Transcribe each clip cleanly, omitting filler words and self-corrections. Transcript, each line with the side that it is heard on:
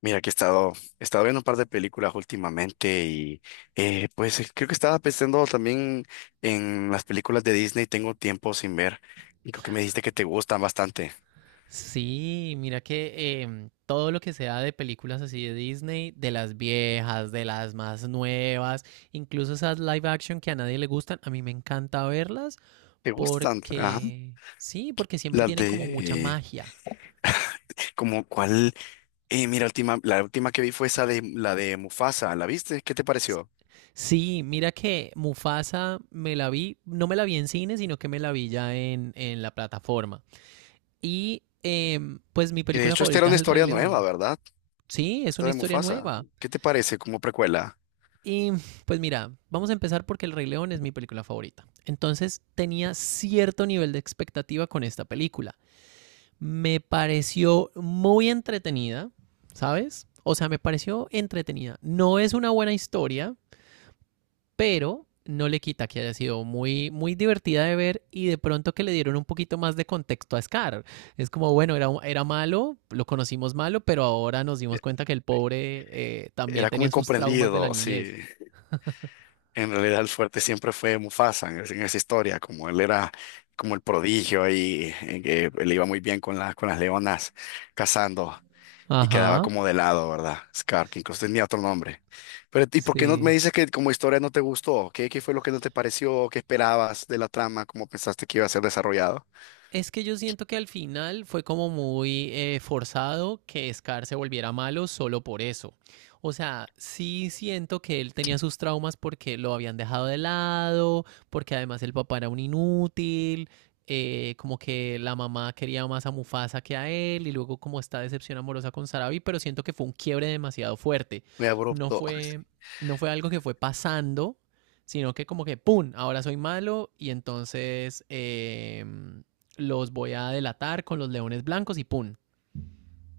left: Mira que he estado viendo un par de películas últimamente y creo que estaba pensando también en las películas de Disney, tengo tiempo sin ver y creo que me dijiste que te gustan bastante.
right: Sí, mira que todo lo que sea de películas así de Disney, de las viejas, de las más nuevas, incluso esas live action que a nadie le gustan, a mí me encanta verlas
left: ¿Te gustan? Ajá.
right: porque, sí, porque siempre
left: Las
right: tienen como mucha
left: de,
right: magia.
left: como cuál, mira, la última que vi fue esa de la de Mufasa, ¿la viste? ¿Qué te pareció?
right: Sí, mira que Mufasa me la vi, no me la vi en cine, sino que me la vi ya en la plataforma. Y pues mi
left: Que de
right: película
left: hecho esta era
right: favorita
left: una
right: es El Rey
left: historia nueva,
right: León.
left: ¿verdad?
right: Sí, es
left: Esta
right: una
left: de
right: historia
left: Mufasa,
right: nueva.
left: ¿qué te parece como precuela?
right: Y pues mira, vamos a empezar porque El Rey León es mi película favorita. Entonces tenía cierto nivel de expectativa con esta película. Me pareció muy entretenida, ¿sabes? O sea, me pareció entretenida. No es una buena historia, pero no le quita que haya sido muy, muy divertida de ver y de pronto que le dieron un poquito más de contexto a Scar. Es como, bueno, era malo, lo conocimos malo, pero ahora nos dimos cuenta que el pobre también
left: Era como
right: tenía sus traumas de la
left: incomprendido, sí.
right: niñez.
left: En realidad el fuerte siempre fue Mufasa en esa historia, como él era como el prodigio y, que le iba muy bien con las leonas cazando. Y quedaba
right: Ajá.
left: como de lado, ¿verdad? Scar, que incluso tenía otro nombre. Pero, ¿y por qué no me
right: Sí.
left: dices que como historia no te gustó? ¿Qué, qué fue lo que no te pareció? ¿Qué esperabas de la trama? ¿Cómo pensaste que iba a ser desarrollado?
right: Es que yo siento que al final fue como muy forzado que Scar se volviera malo solo por eso. O sea, sí siento que él tenía sus traumas porque lo habían dejado de lado, porque además el papá era un inútil, como que la mamá quería más a Mufasa que a él, y luego como esta decepción amorosa con Sarabi, pero siento que fue un quiebre demasiado fuerte.
left: Muy
right: No
left: abrupto.
right: fue, no fue algo que fue pasando, sino que como que, ¡pum!, ahora soy malo y entonces... los voy a delatar con los leones blancos y pum,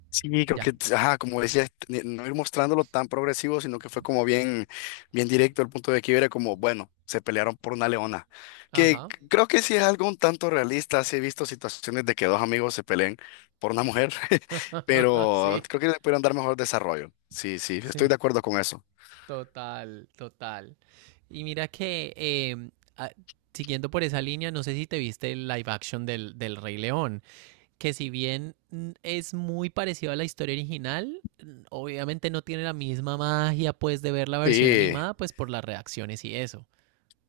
left: Sí, creo
right: ya.
left: que, ajá, como decías, no ir mostrándolo tan progresivo, sino que fue como bien, bien directo el punto de que era como, bueno, se pelearon por una leona, que
right: Ajá.
left: creo que sí es algo un tanto realista, sí he visto situaciones de que dos amigos se peleen por una mujer, pero
right: sí,
left: creo que le pudieron dar mejor desarrollo, sí, sí, estoy
right: sí,
left: de acuerdo con eso.
right: total, total. Y mira que a- siguiendo por esa línea, no sé si te viste el live action del Rey León, que si bien es muy parecido a la historia original, obviamente no tiene la misma magia pues de ver la versión
left: Sí,
right: animada pues por las reacciones y eso.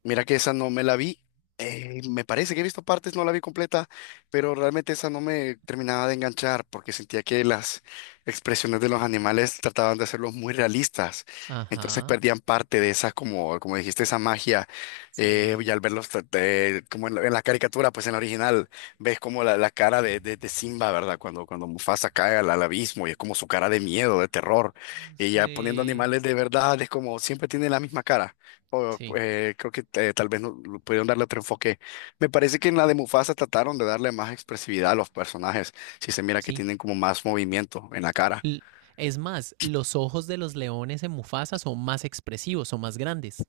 left: mira que esa no me la vi. Me parece que he visto partes, no la vi completa, pero realmente esa no me terminaba de enganchar porque sentía que las expresiones de los animales trataban de hacerlos muy realistas. Entonces
right: Ajá,
left: perdían parte de esa, como, como dijiste, esa magia.
right: sí,
left: Y al verlos como en la caricatura, pues en la original, ves como la cara de Simba, ¿verdad? Cuando, cuando Mufasa cae al, al abismo y es como su cara de miedo, de terror. Y ya poniendo
right: sí,
left: animales de verdad, es como siempre tiene la misma cara o,
right: sí,
left: creo que tal vez no, lo pudieron darle otro enfoque. Me parece que en la de Mufasa trataron de darle más expresividad a los personajes. Si se mira que
right: sí.
left: tienen como más movimiento en la cara.
right: L- Es más, los ojos de los leones en Mufasa son más expresivos, son más grandes.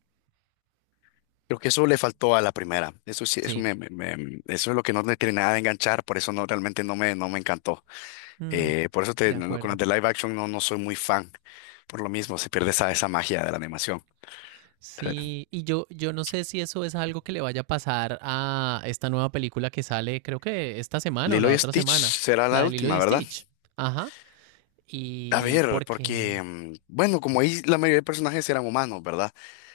left: Creo que eso le faltó a la primera. Eso sí,
right: Sí.
left: eso es lo que no me tiene nada de enganchar. Por eso no, realmente no me, no me encantó.
right: Mm,
left: Por eso
right: de
left: no, con las
right: acuerdo.
left: de live action no, no soy muy fan. Por lo mismo, se pierde esa, esa magia de la animación. Eh,
right: Sí, yo no sé si eso es algo que le vaya a pasar a esta nueva película que sale, creo que esta semana o
left: Lilo
right: la
left: y
right: otra
left: Stitch
right: semana,
left: será
right: la
left: la
right: de Lilo
left: última,
right: y
left: ¿verdad?
right: Stitch. Ajá.
left: A
right: Y
left: ver, porque,
right: porque...
left: mm, bueno, como ahí la mayoría de personajes eran humanos, ¿verdad?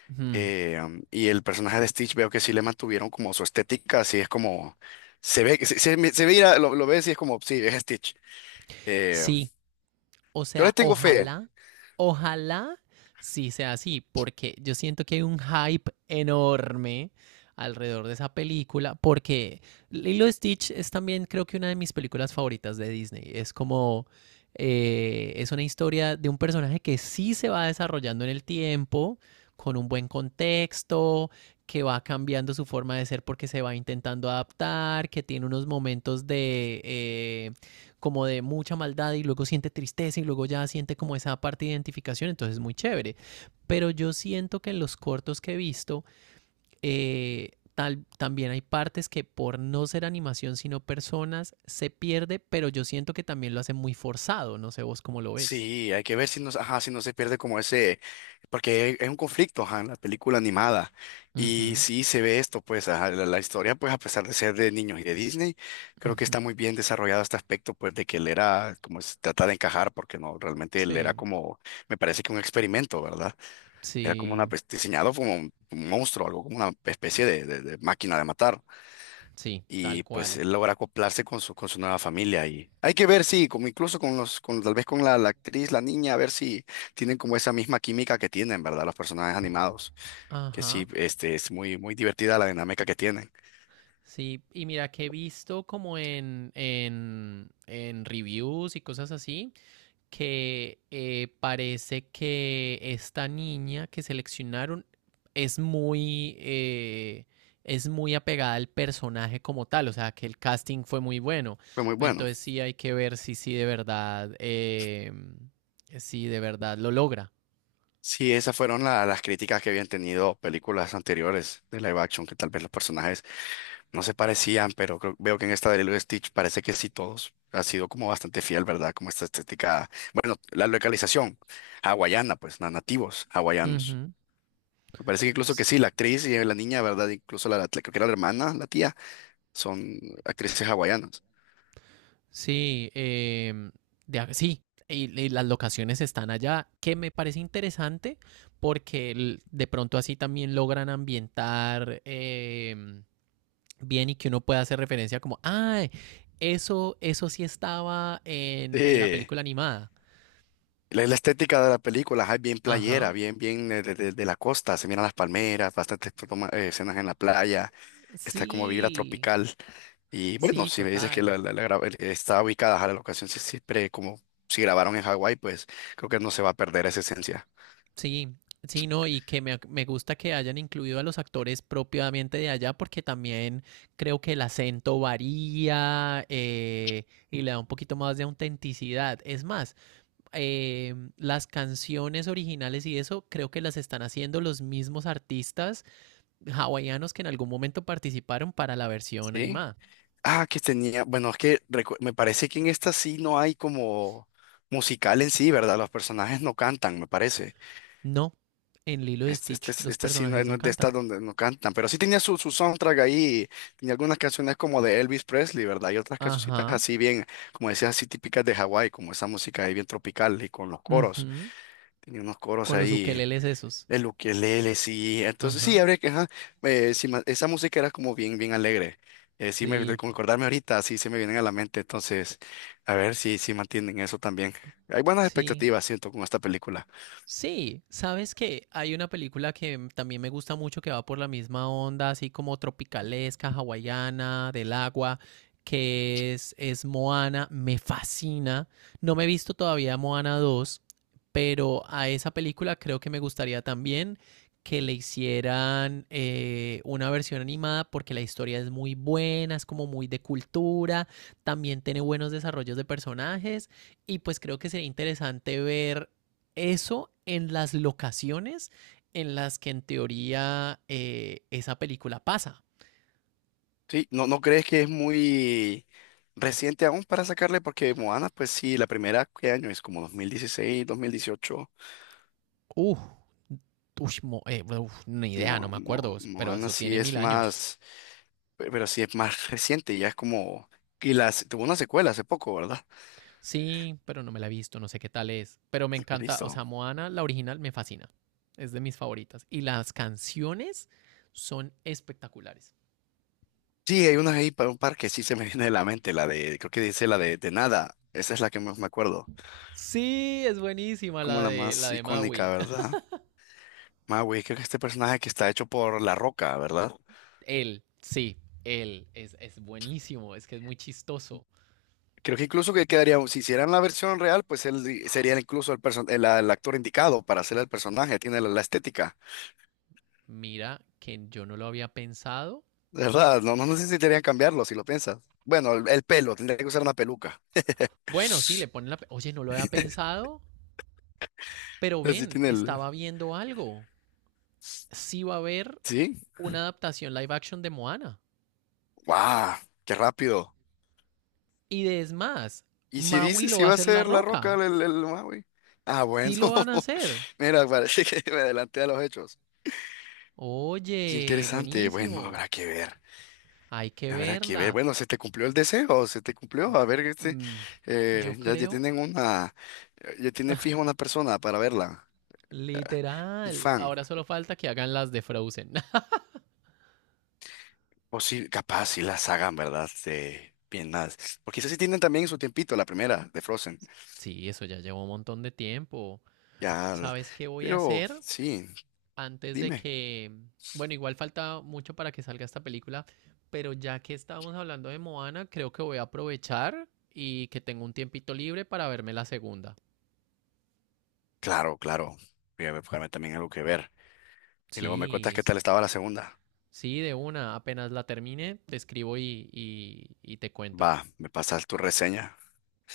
right: Ujú.
left: Y el personaje de Stitch veo que sí le mantuvieron como su estética, así es como se ve, se ve, lo ves y es como, sí, es Stitch. Eh,
right: Sí, o
left: yo le
right: sea,
left: tengo fe.
right: ojalá sí sea así, porque yo siento que hay un hype enorme alrededor de esa película, porque Lilo y Stitch es también creo que una de mis películas favoritas de Disney. Es como, es una historia de un personaje que sí se va desarrollando en el tiempo, con un buen contexto, que va cambiando su forma de ser porque se va intentando adaptar, que tiene unos momentos de como de mucha maldad y luego siente tristeza y luego ya siente como esa parte de identificación, entonces es muy chévere. Pero yo siento que en los cortos que he visto, también hay partes que por no ser animación sino personas se pierde, pero yo siento que también lo hace muy forzado, no sé vos cómo lo ves.
left: Sí, hay que ver si no, ajá, si no se pierde como ese, porque es un conflicto, ajá, en la película animada. Y
right: Ujú,
left: sí se ve esto, pues, ajá, la historia, pues, a pesar de ser de niños y de Disney, creo que
right: ujú.
left: está muy bien desarrollado este aspecto, pues, de que él era, como se trata de encajar, porque no, realmente él era
right: Sí,
left: como, me parece que un experimento, ¿verdad? Era como una,
right: sí,
left: pues, diseñado como un monstruo, algo como una especie de, de máquina de matar.
right: sí, tal
left: Y pues
right: cual.
left: él logra acoplarse con su nueva familia. Y hay que ver, si como incluso con los, con, tal vez con la, la actriz, la niña, a ver si tienen como esa misma química que tienen, ¿verdad? Los personajes animados. Que
right: Ajá.
left: sí, este, es muy, muy divertida la dinámica que tienen.
right: Sí, y mira que he visto como en reviews y cosas así, que parece que esta niña que seleccionaron es es muy apegada al personaje como tal, o sea que el casting fue muy bueno.
left: Fue muy bueno.
right: Entonces sí hay que ver si sí de verdad, si de verdad lo logra.
left: Sí, esas fueron las críticas que habían tenido películas anteriores de live action, que tal vez los personajes no se parecían, pero veo que en esta de Lilo y Stitch parece que sí todos ha sido como bastante fiel, ¿verdad? Como esta estética, bueno, la localización hawaiana, pues, nativos hawaianos.
right: Ujú.
left: Me parece que incluso que sí, la actriz y la niña, ¿verdad? Incluso la, creo que era la hermana, la tía, son actrices hawaianas.
right: Sí, sí, y las locaciones están allá, que me parece interesante porque de pronto así también logran ambientar bien y que uno pueda hacer referencia como, ay, eso sí estaba en la
left: Sí.
right: película animada.
left: La estética de la película es bien playera,
right: Ajá.
left: bien, bien de, de la costa, se miran las palmeras, bastantes escenas en la playa, está como vibra
right: Sí,
left: tropical. Y bueno,
right: sí,
left: si me dices que
right: total.
left: la, está ubicada a la locación, siempre como si grabaron en Hawái, pues creo que no se va a perder esa esencia.
right: Sí, sí, no, y que me gusta que hayan incluido a los actores propiamente de allá porque también creo que el acento varía y le da un poquito más de autenticidad. Es más, las canciones originales y eso creo que las están haciendo los mismos artistas hawaianos que en algún momento participaron para la versión
left: Sí.
right: animada.
left: Ah, que tenía, bueno, es que me parece que en esta sí no hay como musical en sí, ¿verdad? Los personajes no cantan, me parece.
right: No, en Lilo y
left: Este,
right: Stitch los
left: esta sí no, es
right: personajes
left: no
right: no
left: es de estas
right: cantan.
left: donde no cantan, pero sí tenía su, su soundtrack ahí, tenía algunas canciones como de Elvis Presley, ¿verdad? Y otras cancioncitas
right: Ajá.
left: así bien, como decías, así típicas de Hawái, como esa música ahí bien tropical y con los coros.
right: Ujú.
left: Tenía unos coros
right: Con los
left: ahí
right: ukeleles esos.
left: el ukelele, sí. Entonces, sí,
right: Ajá.
left: habría que, ajá, sí, esa música era como bien, bien alegre. Sí, me,
right: Sí,
left: con acordarme ahorita, sí, se me vienen a la mente. Entonces, a ver si, si mantienen eso también. Hay buenas
right: sí.
left: expectativas, siento, con esta película.
right: Sí, sabes que hay una película que también me gusta mucho que va por la misma onda, así como tropicalesca, hawaiana, del agua, que es Moana, me fascina. No me he visto todavía Moana 2, pero a esa película creo que me gustaría también que le hicieran una versión animada porque la historia es muy buena, es como muy de cultura, también tiene buenos desarrollos de personajes y pues creo que sería interesante ver eso en las locaciones en las que en teoría esa película pasa.
left: Sí, ¿no, no crees que es muy reciente aún para sacarle? Porque Moana, pues sí, la primera, ¿qué año es? Como 2016, 2018.
right: Uf, uy, mo- uf, ni idea, no me acuerdo, pero
left: Moana
right: eso
left: sí
right: tiene mil
left: es
right: años.
left: más, pero sí es más reciente, ya es como... Y las, tuvo una secuela hace poco, ¿verdad?
right: Sí, pero no me la he visto, no sé qué tal es. Pero me encanta, o sea,
left: Listo.
right: Moana, la original, me fascina. Es de mis favoritas. Y las canciones son espectaculares.
left: Sí, hay una ahí para un par que sí se me viene de la mente, la de, creo que dice la de nada. Esa es la que más me acuerdo.
right: Sí, es buenísima
left: Como la
right: la
left: más
right: de
left: icónica,
right: Maui.
left: ¿verdad? Maui, creo que este personaje que está hecho por La Roca, ¿verdad?
right: Él, es buenísimo, es que es muy chistoso.
left: Creo que incluso que quedaría, si hicieran la versión real, pues él sería incluso el, el actor indicado para hacer el personaje, tiene la, la estética,
right: Mira que yo no lo había pensado.
left: ¿verdad? No, no necesitarían cambiarlo si lo piensas. Bueno, el pelo, tendría que usar una peluca.
right: Bueno, sí, le ponen la... Oye, no lo había pensado, pero
left: Así
right: ven,
left: tiene el...
right: estaba viendo algo. Sí va a haber
left: ¿Sí?
right: una adaptación live action de Moana.
left: ¡Guau! ¡Qué rápido!
right: Y de- es más,
left: Y si
right: Maui
left: dices
right: lo
left: si
right: va a
left: va a
right: hacer La
left: ser La Roca
right: Roca.
left: el, Maui. Ah, bueno.
right: Sí lo van a hacer.
left: Mira, parece que me adelanté a los hechos. Qué
right: Oye,
left: interesante. Bueno,
right: buenísimo.
left: habrá que ver.
right: Hay que
left: Habrá que ver.
right: verla.
left: Bueno, se te cumplió el deseo, se te cumplió. A ver, este,
right: Mm, yo
left: ya, ya
right: creo,
left: tienen una, ya tienen fija una persona para verla. Ah, un
right: literal.
left: fan.
right: Ahora solo falta que hagan las de Frozen.
left: O sí, capaz si las hagan, ¿verdad? De bien más. O quizás sí tienen también su tiempito, la primera de Frozen.
right: Sí, eso ya llevó un montón de tiempo.
left: Ya,
right: ¿Sabes qué voy a
left: pero
right: hacer
left: sí,
right: antes de
left: dime.
right: que, bueno, igual falta mucho para que salga esta película, pero ya que estábamos hablando de Moana, creo que voy a aprovechar y que tengo un tiempito libre para verme la segunda?
left: Claro, claro. Voy a buscarme también algo que ver. Y luego me cuentas
right: Sí,
left: qué
right: s-
left: tal estaba la segunda.
right: sí, de una. Apenas la termine, te escribo y te cuento.
left: Va, me pasas tu reseña.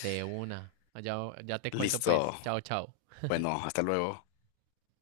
right: De una. Ya, ya te cuento pues.
left: Listo.
right: Chao, chao.
left: Bueno, hasta luego.